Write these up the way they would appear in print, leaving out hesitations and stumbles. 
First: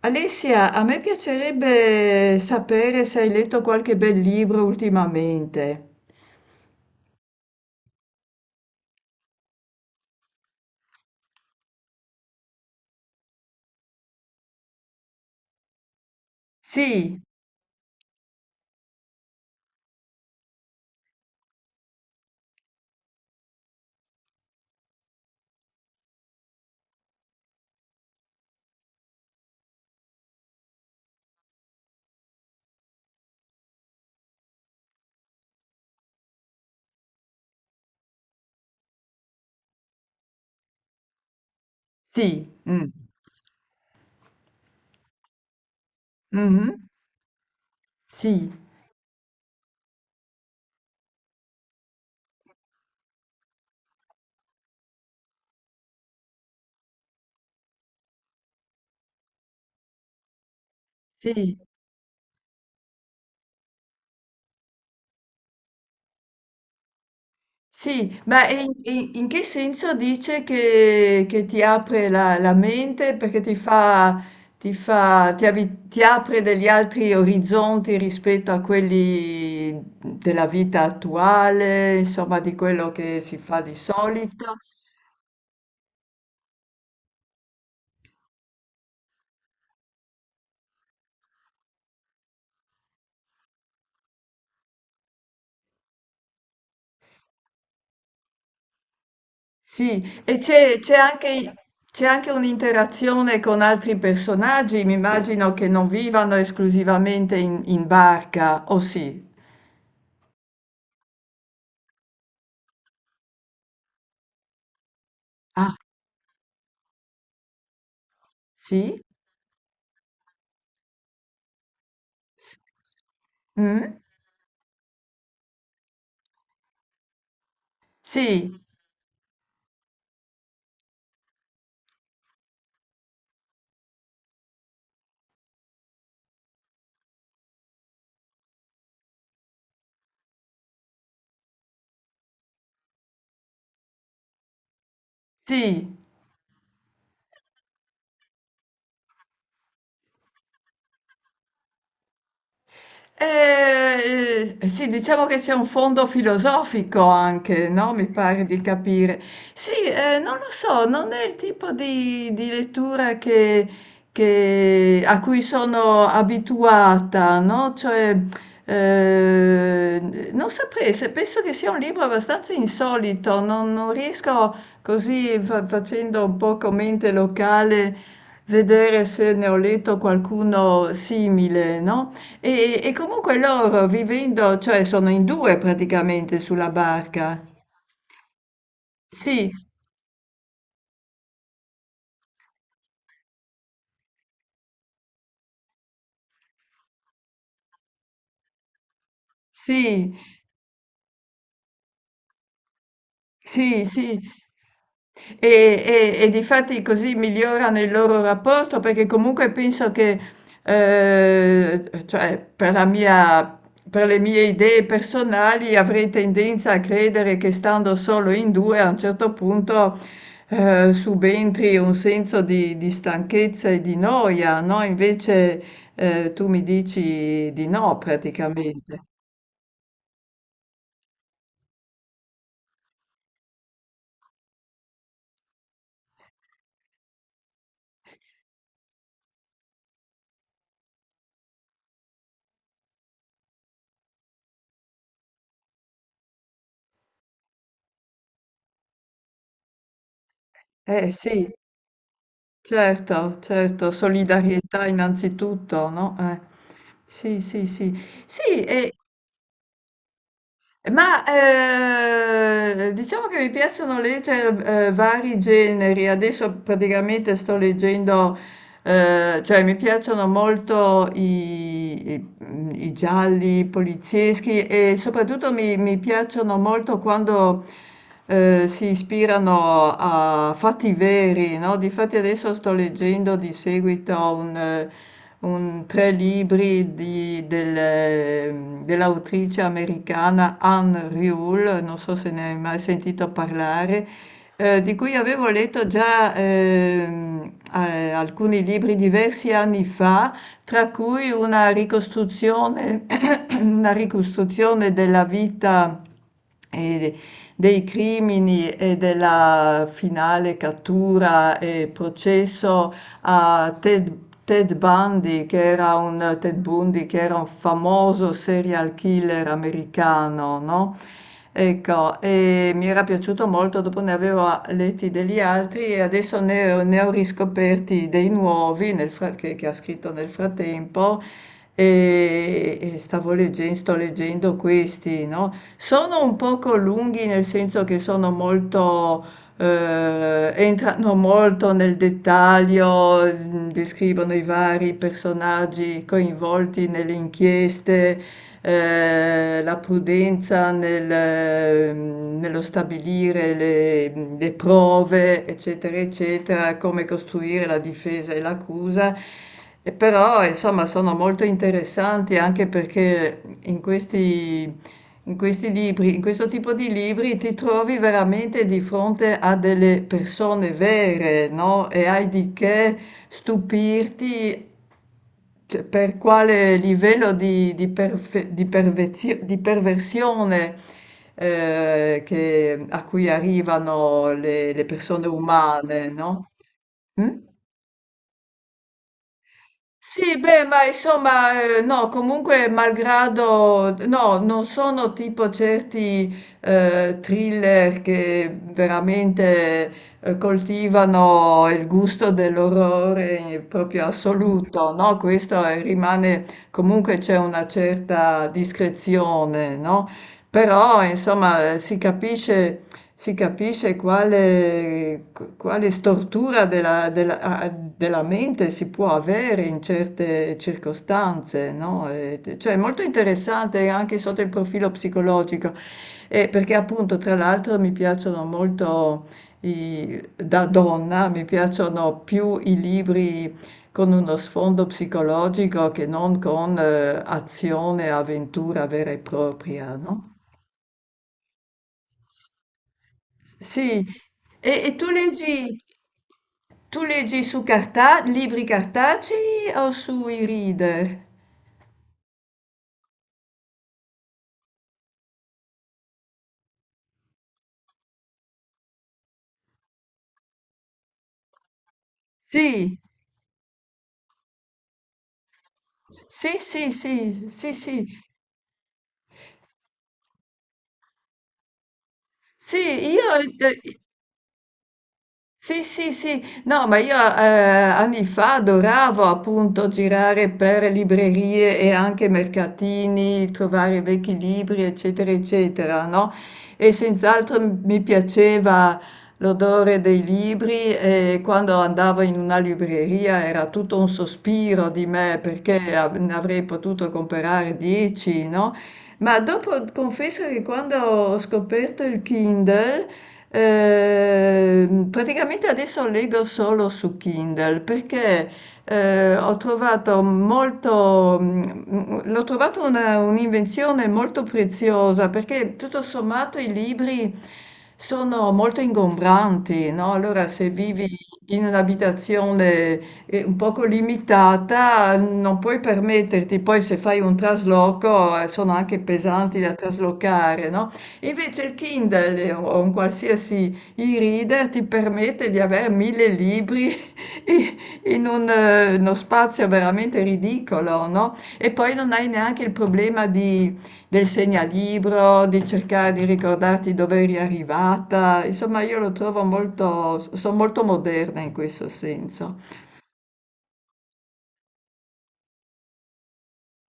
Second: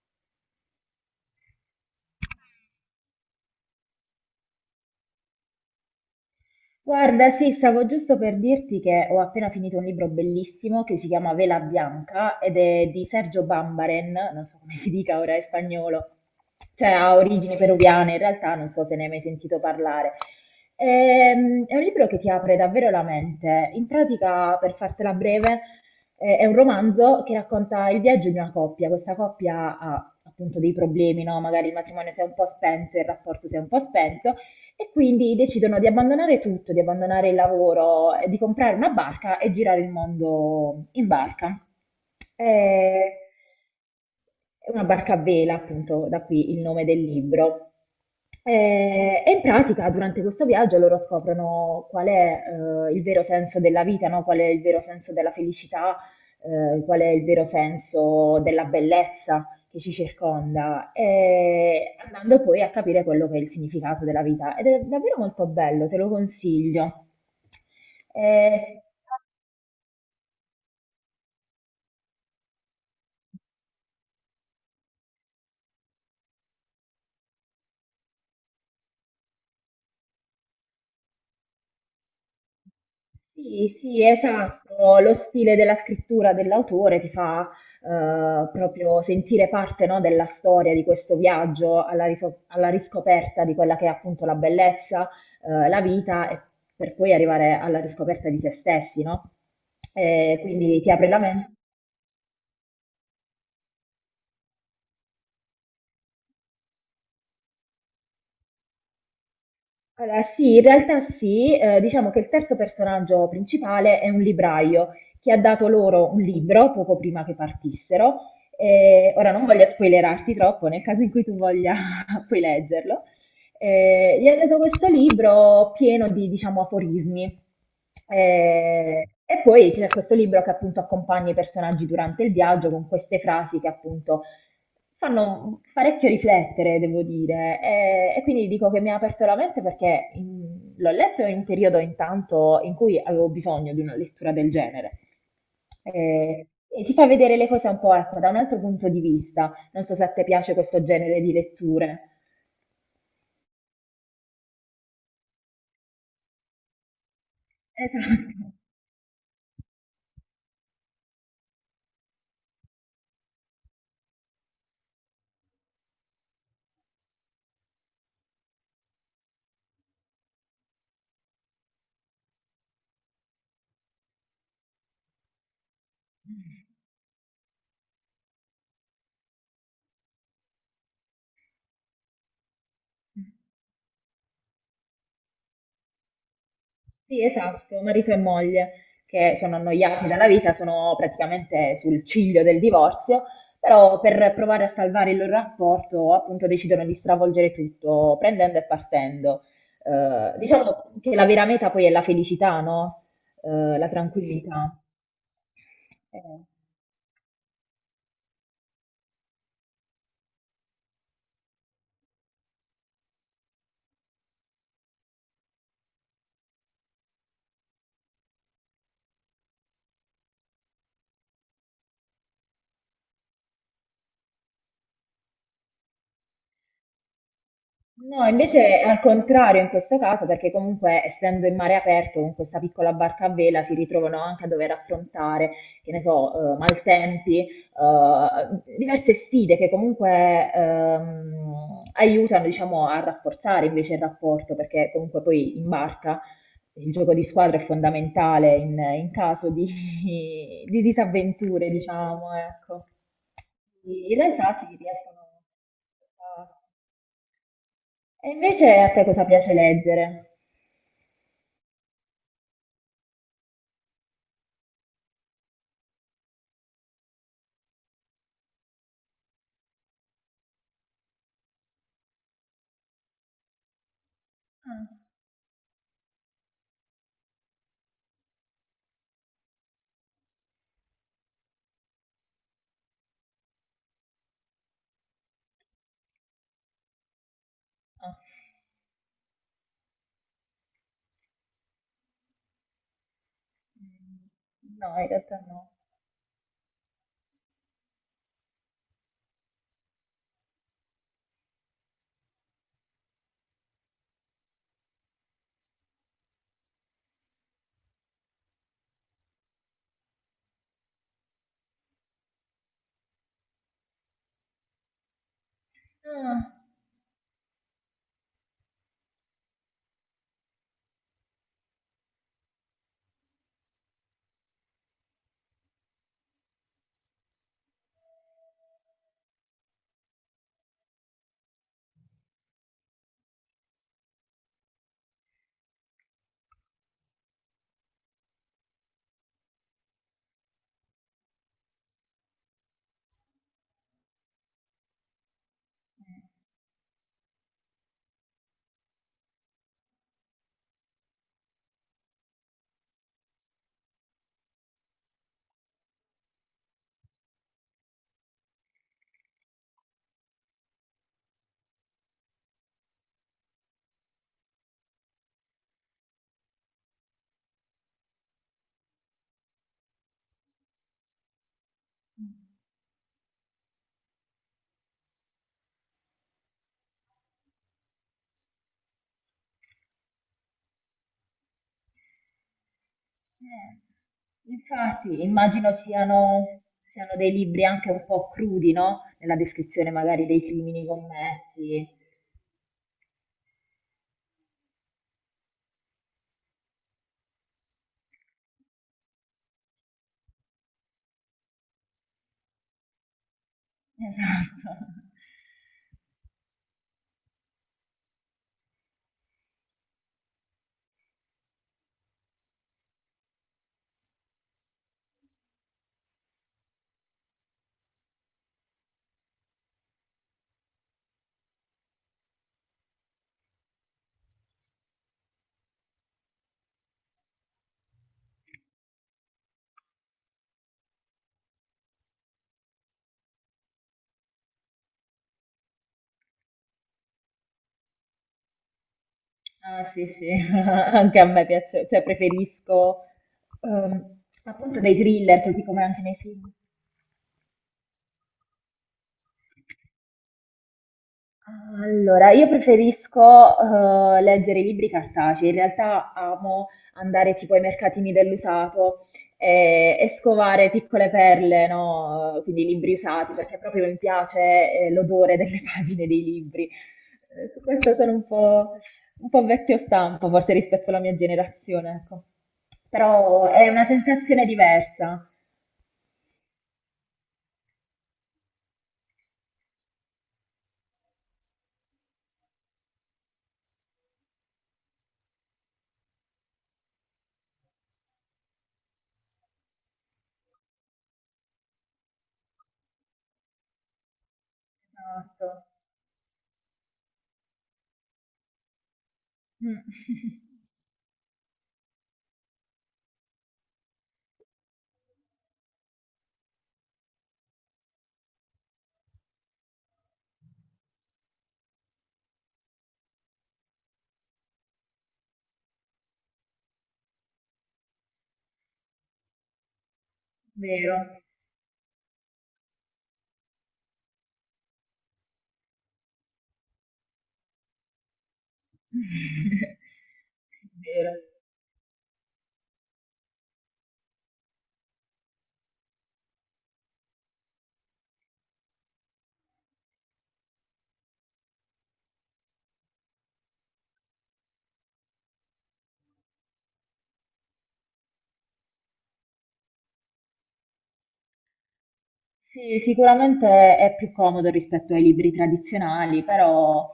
Alessia, a me piacerebbe sapere se hai letto qualche bel libro ultimamente. Guarda, sì, stavo giusto per dirti che ho appena finito un libro bellissimo che si chiama Vela Bianca ed è di Sergio Bambaren, non so come si dica ora in spagnolo, cioè ha Sì, origini peruviane, in realtà non so se ne hai mai sentito parlare. È un libro che ti apre davvero la mente. In pratica, per fartela breve, è un romanzo che racconta il viaggio di una coppia. Questa coppia ha appunto dei problemi, no? Magari il matrimonio si è un po' spento, il rapporto si è un po' spento. E quindi decidono di abbandonare tutto, di abbandonare il lavoro, di comprare una barca e girare il mondo in barca. sì, mm, Eh, È una barca a vela, appunto, da qui il nome mhm, del libro. sì, E in pratica, durante questo viaggio, loro scoprono qual è il vero senso della vita, no? Qual è il vero senso della felicità, qual è il vero senso della bellezza che ci circonda, sì, e andando poi a capire quello che è il significato della vita. Ed è davvero molto bello, te lo consiglio. sì, ma Eh, in che senso dice che, ti apre la mente perché ti fa, ti fa, ti avi- ti apre degli altri orizzonti rispetto a quelli della vita attuale, insomma, di quello che si fa di sì, sì, solito? esatto, lo stile della scrittura dell'autore ti fa proprio sentire parte, no, della storia di questo viaggio alla riscoperta di quella che è appunto la bellezza, la vita e per poi arrivare alla riscoperta di se stessi, no? Sì, e Eh, quindi ti apre la mente. C'è anche un'interazione con altri personaggi, mi immagino che non vivano esclusivamente in barca, o sì? Allora, sì, in realtà sì, diciamo che il terzo personaggio principale è un libraio che ha dato Ah, loro un libro poco prima che partissero. sì? Ora non voglio spoilerarti troppo, nel caso in cui tu voglia puoi S- leggerlo. mm? Gli ha dato questo libro pieno di, diciamo, aforismi. Sì, E poi c'è questo libro che appunto accompagna i personaggi durante il viaggio con queste frasi che appunto fanno parecchio riflettere, devo dire, e quindi dico che mi ha aperto la mente perché l'ho letto in un periodo intanto in cui avevo bisogno di una lettura del genere. sì. E ti fa vedere le cose un po', ecco, da un altro punto di vista. Non so se a te piace questo genere di letture. Sì, diciamo che c'è un fondo filosofico anche, no? Mi pare Esatto. di capire. Sì, non lo so, non è il tipo di, lettura a cui sono abituata, no? Cioè, non saprei, penso che sia un libro abbastanza insolito, non riesco così facendo un po' come mente locale vedere se ne ho letto qualcuno simile, no? E comunque loro vivendo cioè sono in due praticamente sulla Sì, barca. esatto, marito e moglie che Sì, sono annoiati dalla vita, sono praticamente sul ciglio del divorzio, però per provare a salvare il loro rapporto, appunto, decidono di stravolgere tutto, prendendo e partendo. sì. Diciamo che la vera meta poi è la felicità, no? Eh, Sì, la sì, sì. tranquillità. E, e Eh. difatti così migliorano il loro rapporto perché comunque penso che, cioè, per le mie idee personali avrei tendenza a credere che stando solo in due a un certo punto, subentri un senso di, stanchezza e di noia, no? Invece, tu mi dici di no No, invece è al praticamente. contrario in questo caso, perché comunque essendo in mare aperto con questa piccola barca a vela si ritrovano anche a dover affrontare, che ne so, maltempi, diverse sfide che comunque aiutano, diciamo, a rafforzare invece il rapporto, perché comunque poi in barca il gioco di squadra è fondamentale in caso di, di Eh sì. disavventure, sì, sì, diciamo, ecco. Certo, certo, In realtà si solidarietà riescono innanzitutto, no? A. Sì, sì, sì. E Sì, invece a te cosa piace leggere? ma diciamo che mi piacciono leggere vari generi. Adesso praticamente sto leggendo. Cioè mi piacciono molto i i gialli polizieschi e Ah, soprattutto mi piacciono molto quando, si ispirano a fatti veri, no, difatti adesso sto leggendo di seguito un tre libri ah, dell'autrice americana Anne Rule, non so se ne hai mai sentito parlare mm, di no, in cui realtà avevo no. letto già alcuni libri diversi anni fa, tra cui una ricostruzione, una ricostruzione della vita e dei crimini e della finale cattura e processo a Ted Bundy, Ah, che era un famoso serial killer americano, no? Ecco, e mi era piaciuto molto, dopo ne avevo letti degli altri e adesso ne ho riscoperti dei nuovi che ha scritto nel frattempo e sto leggendo questi, no? Sono un poco lunghi nel senso che sono molto entrano molto nel dettaglio, descrivono i vari personaggi coinvolti nelle inchieste, la prudenza nello stabilire le, prove, eccetera, eccetera, come costruire la difesa e l'accusa. E però, insomma, sono molto interessanti anche perché in questi libri, in questo tipo di libri ti trovi veramente di fronte a delle persone vere, no? E hai di che stupirti cioè, per quale livello di perfe- di pervezio- di perversione a cui eh, arrivano le Infatti, persone immagino umane, no? siano, dei Mm? libri anche un po' crudi, no? Nella descrizione magari Sì, dei beh, ma crimini insomma, commessi. no, comunque, malgrado, no, non sono tipo certi thriller che veramente coltivano il gusto dell'orrore proprio Esatto. assoluto, no? Rimane, comunque c'è una certa discrezione, no? Però, insomma, si capisce quale stortura della mente si può avere in certe circostanze, no? Cioè è molto interessante anche sotto il profilo psicologico, e perché appunto tra l'altro mi piacciono molto, da donna, mi piacciono più i libri con uno sfondo psicologico che non con azione, avventura vera e Ah, propria, sì, sì, no? anche a me piace, cioè preferisco Sì, ehm, e, appunto e dei tu thriller, così leggi, come anche nei film. tu leggi su carta, libri cartacei o sui reader? Allora, io preferisco leggere i libri cartacei, in realtà amo andare tipo ai mercatini dell'usato e scovare piccole perle, no? Quindi libri Sì, usati, perché proprio mi piace l'odore delle pagine dei sì, libri. sì, sì, Su sì, questo sì, sono un po' vecchio stampo, forse rispetto alla mia generazione, ecco. sì, Però è eh, una sensazione diversa. Sì, sì, sì. No, ma io, anni fa adoravo appunto girare per librerie e anche mercatini, trovare vecchi libri, eccetera, eccetera, no, e senz'altro m mi piaceva l'odore dei libri e quando andavo in una libreria era tutto un sospiro di me Esatto. perché av ne avrei potuto comprare 10, no, ma dopo Mm. confesso che quando ho scoperto il Kindle. Praticamente adesso leggo solo su Kindle perché ho trovato molto, l'ho trovato un'invenzione molto preziosa perché tutto sommato i libri sono molto ingombranti, no? Allora se Vero. vivi in un'abitazione un poco limitata non puoi permetterti, poi se fai un trasloco sono anche pesanti da traslocare, no? Vero. Invece il Kindle o un qualsiasi e-reader ti permette di avere mille libri i- in uno spazio veramente ridicolo, no? E poi non hai neanche il problema del segnalibro, di cercare di ricordarti dove eri arrivata. Insomma, io lo trovo molto, sono molto moderna in questo senso. Sì, sicuramente è più comodo rispetto ai libri tradizionali, però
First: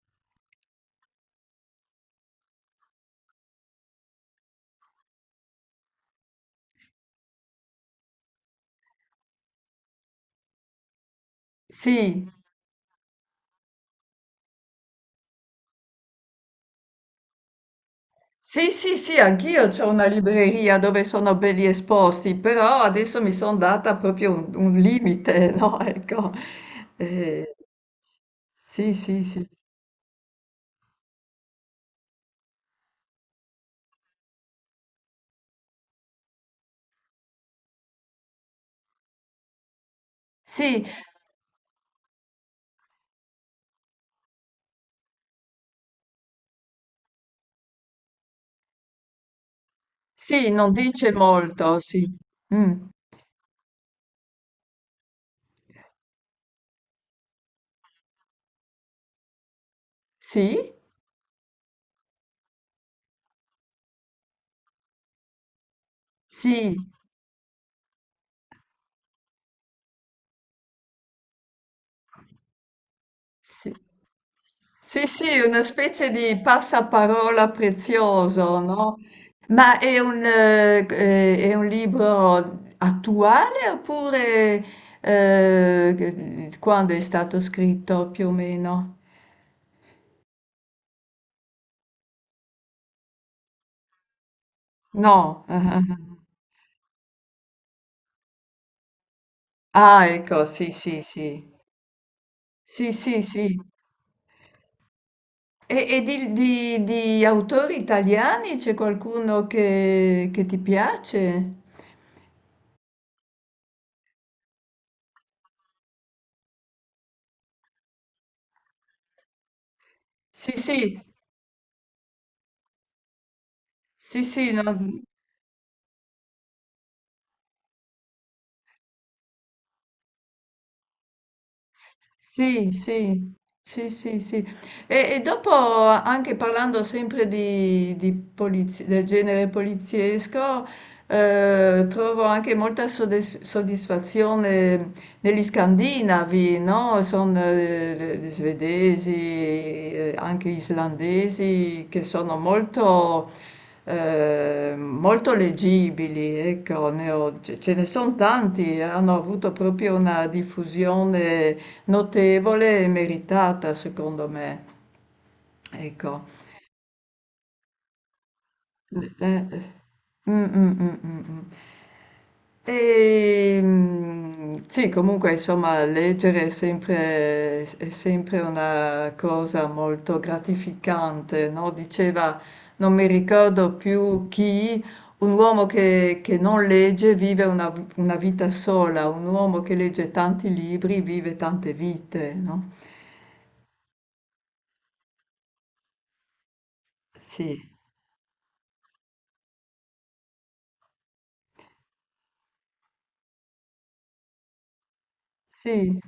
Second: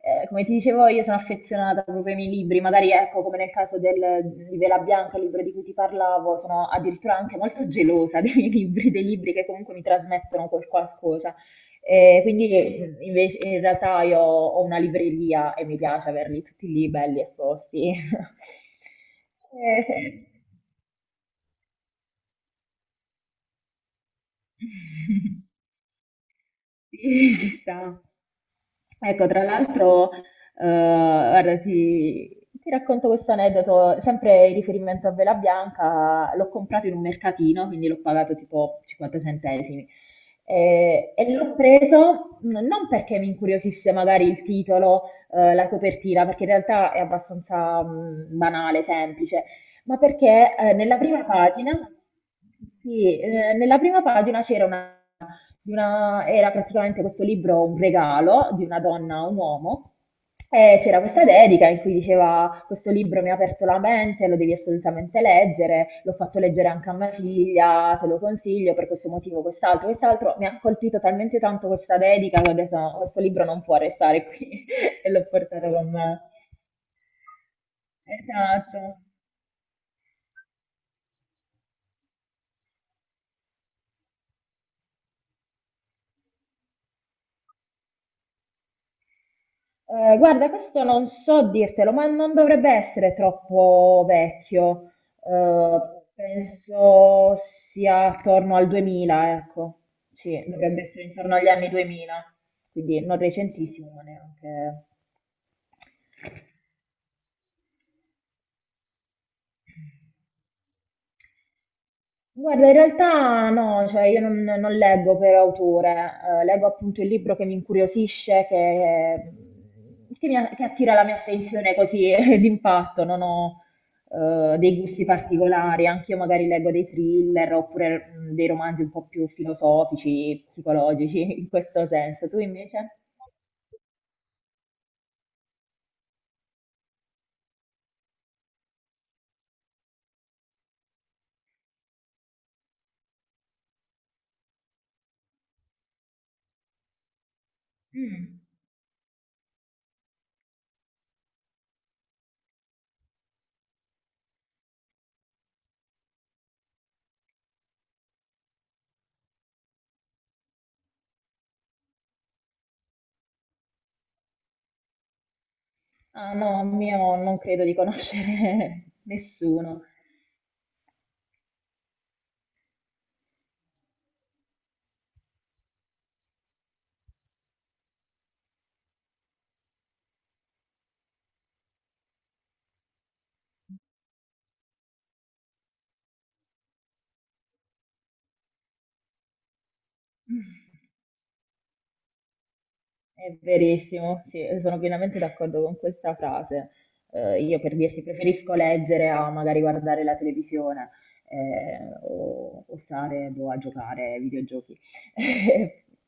come ti dicevo io sono affezionata proprio ai miei libri, magari ecco come nel caso di Vela Bianca, il libro di cui ti parlavo, sono addirittura anche molto gelosa dei miei libri, dei libri che comunque mi trasmettono quel qualcosa. Eh, Sì. quindi invece in realtà io ho una libreria e mi piace averli tutti lì belli esposti. Sì, sì, sì, anch'io c'ho una Eh, libreria dove sono belli esposti, però adesso mi sono data proprio un limite, no? Ecco. sì, Eh, ci sta. sì, sì, Ecco, tra sì. l'altro, guarda, ti racconto questo aneddoto, sempre in riferimento a Vela Bianca, l'ho comprato in un mercatino, quindi l'ho pagato tipo 50 centesimi Sì, e l'ho preso non perché mi incuriosisse magari il titolo, la copertina, perché in realtà è abbastanza banale, semplice, ma sì, perché non nella dice prima pagina, molto, sì. Mm. sì, nella prima pagina c'era una di una- era praticamente questo libro un regalo di una donna a un uomo. Sì, E c'era questa dedica in cui diceva: questo libro mi ha aperto la mente, lo devi assolutamente leggere. L'ho fatto leggere sì. anche a mia figlia, te lo consiglio per questo motivo, quest'altro, quest'altro. Mi ha colpito talmente tanto questa dedica che ho detto: "No, questo libro non Sì, può restare qui", sì, e l'ho sì, una portato con specie me. di passaparola prezioso, Esatto. no? Ma è un libro attuale oppure quando è stato scritto più o meno? Guarda, questo non so dirtelo, ma non dovrebbe essere troppo vecchio. No. Eh, penso sia attorno al 2000, ecco. Ah, ah, ah. Ah, Sì, ecco, sì, dovrebbe sì, essere intorno agli sì. anni 2000, Sì, quindi non sì, sì. recentissimo ma neanche. E di autori italiani c'è qualcuno che ti piace? Guarda, in realtà no, cioè io non, non leggo per autore, leggo appunto il libro che mi incuriosisce, eh, che mi a- Sì, che attira sì, la mia attenzione così d'impatto, non ho sì, sì, no. dei gusti particolari, anche io magari leggo dei thriller oppure dei romanzi un po' più filosofici, psicologici, in questo senso. Tu Sì, invece? sì, sì, sì, sì. E dopo, anche parlando sempre del genere poliziesco, trovo anche molta soddisfazione negli Scandinavi, no, son Mm. svedesi, anche islandesi che sono molto, molto leggibili, ecco, ne ho ce ce ne son tanti, hanno avuto proprio una diffusione notevole e meritata secondo me. Ecco. Ah no, mio non credo di conoscere Eh, eh. nessuno. Mm, mm, mm, mm, mm. E, sì, comunque, insomma, leggere è sempre una cosa molto gratificante, no? Diceva, non mi ricordo più chi, un uomo che non legge vive una vita sola, un uomo che legge tanti libri vive tante vite, no? È verissimo, sì, sono pienamente d'accordo con questa frase. Io Sì, per dirti preferisco leggere a magari guardare la televisione o, stare boh, a giocare ai videogiochi. sì,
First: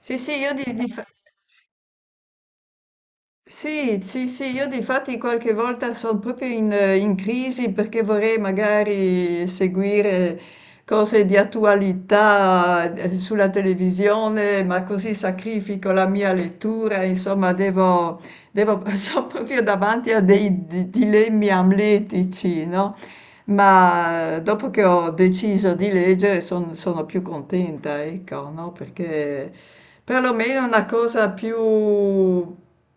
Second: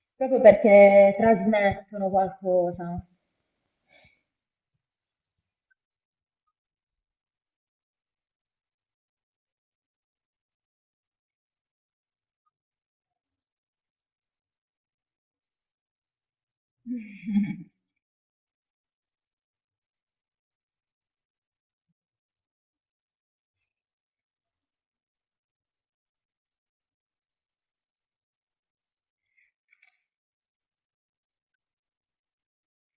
sì, sì, Proprio perché trasmettono qualcosa. Sì, sì, sì, io difatti qualche volta sono proprio in crisi perché vorrei magari seguire cose di attualità sulla televisione, ma così sacrifico la mia lettura, insomma, sono proprio davanti a dei dilemmi amletici, no? Ma dopo che ho deciso di leggere sono più contenta, ecco, no? Perché perlomeno una cosa più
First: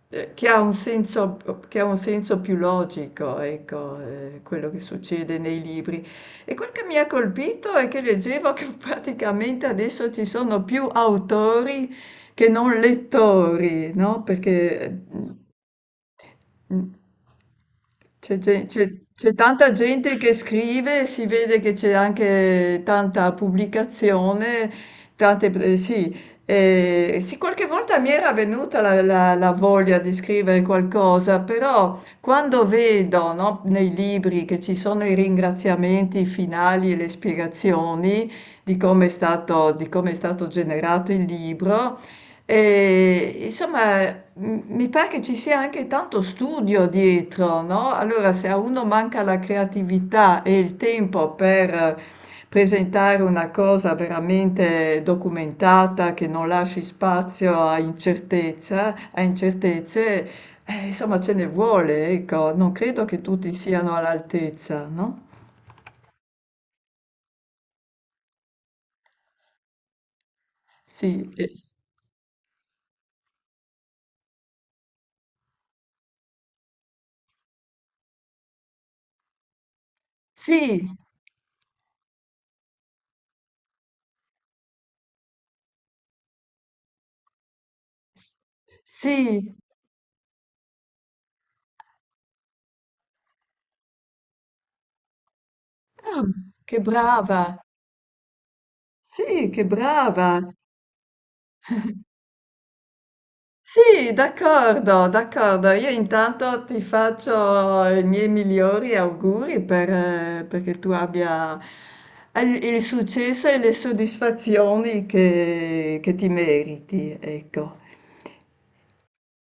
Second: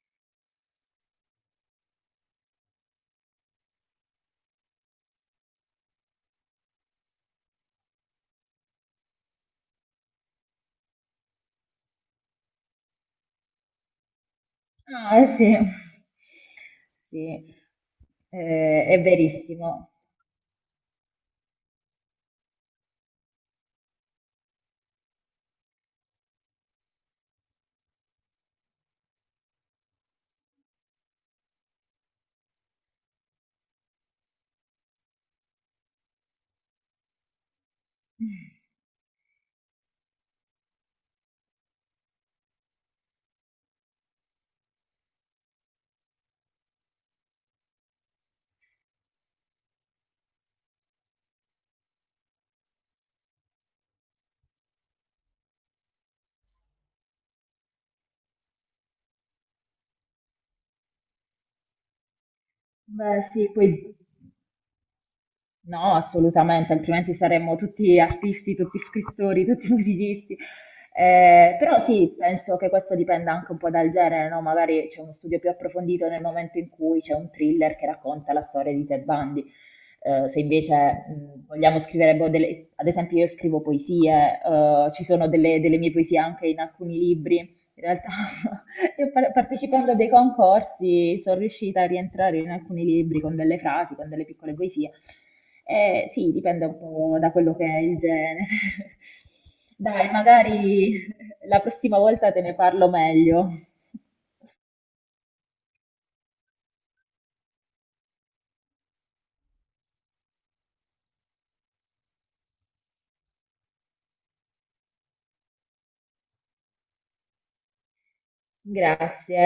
eh, che ha un senso, che ha un senso più logico, ecco, quello che succede nei libri. E quel che mi ha colpito è che leggevo che praticamente adesso ci sono più autori che non lettori, no? Perché Ah, eh sì, eh, sì, è c'è tanta verissimo. gente che scrive, e si vede che c'è anche tanta pubblicazione, tante, sì. Sì, qualche volta mi era venuta la, la voglia di scrivere qualcosa, però quando vedo, no, nei libri che ci sono i ringraziamenti finali e le spiegazioni di come è stato generato il libro, e, insomma, mi pare che ci sia anche tanto studio dietro, no? Allora, se a uno manca la creatività e il tempo per presentare una cosa veramente documentata, che non lasci spazio a incertezze, insomma, ce ne vuole, ecco. Non credo che Beh, tutti sì, siano poi. all'altezza, no? No, assolutamente, altrimenti saremmo tutti artisti, tutti scrittori, tutti musicisti. Sì, Però sì, penso che questo dipenda anche un po' dal genere, no? Magari c'è uno studio più approfondito nel momento in cui c'è un thriller che racconta la storia di Ted Bundy. Se invece sì, vogliamo scrivere, boh, ad esempio io scrivo poesie, ci sono delle mie poesie anche in alcuni libri, in realtà, io par- sì. partecipando a dei concorsi sono riuscita a rientrare in alcuni libri con delle frasi, con delle piccole poesie. Ah, Sì, dipende un che po' da quello brava. che è il genere. Sì, che Dai, brava! magari la prossima volta te ne parlo meglio. Sì, d'accordo, d'accordo. Io intanto ti faccio i miei migliori auguri perché tu abbia il successo e le soddisfazioni che ti meriti, ecco. Grazie.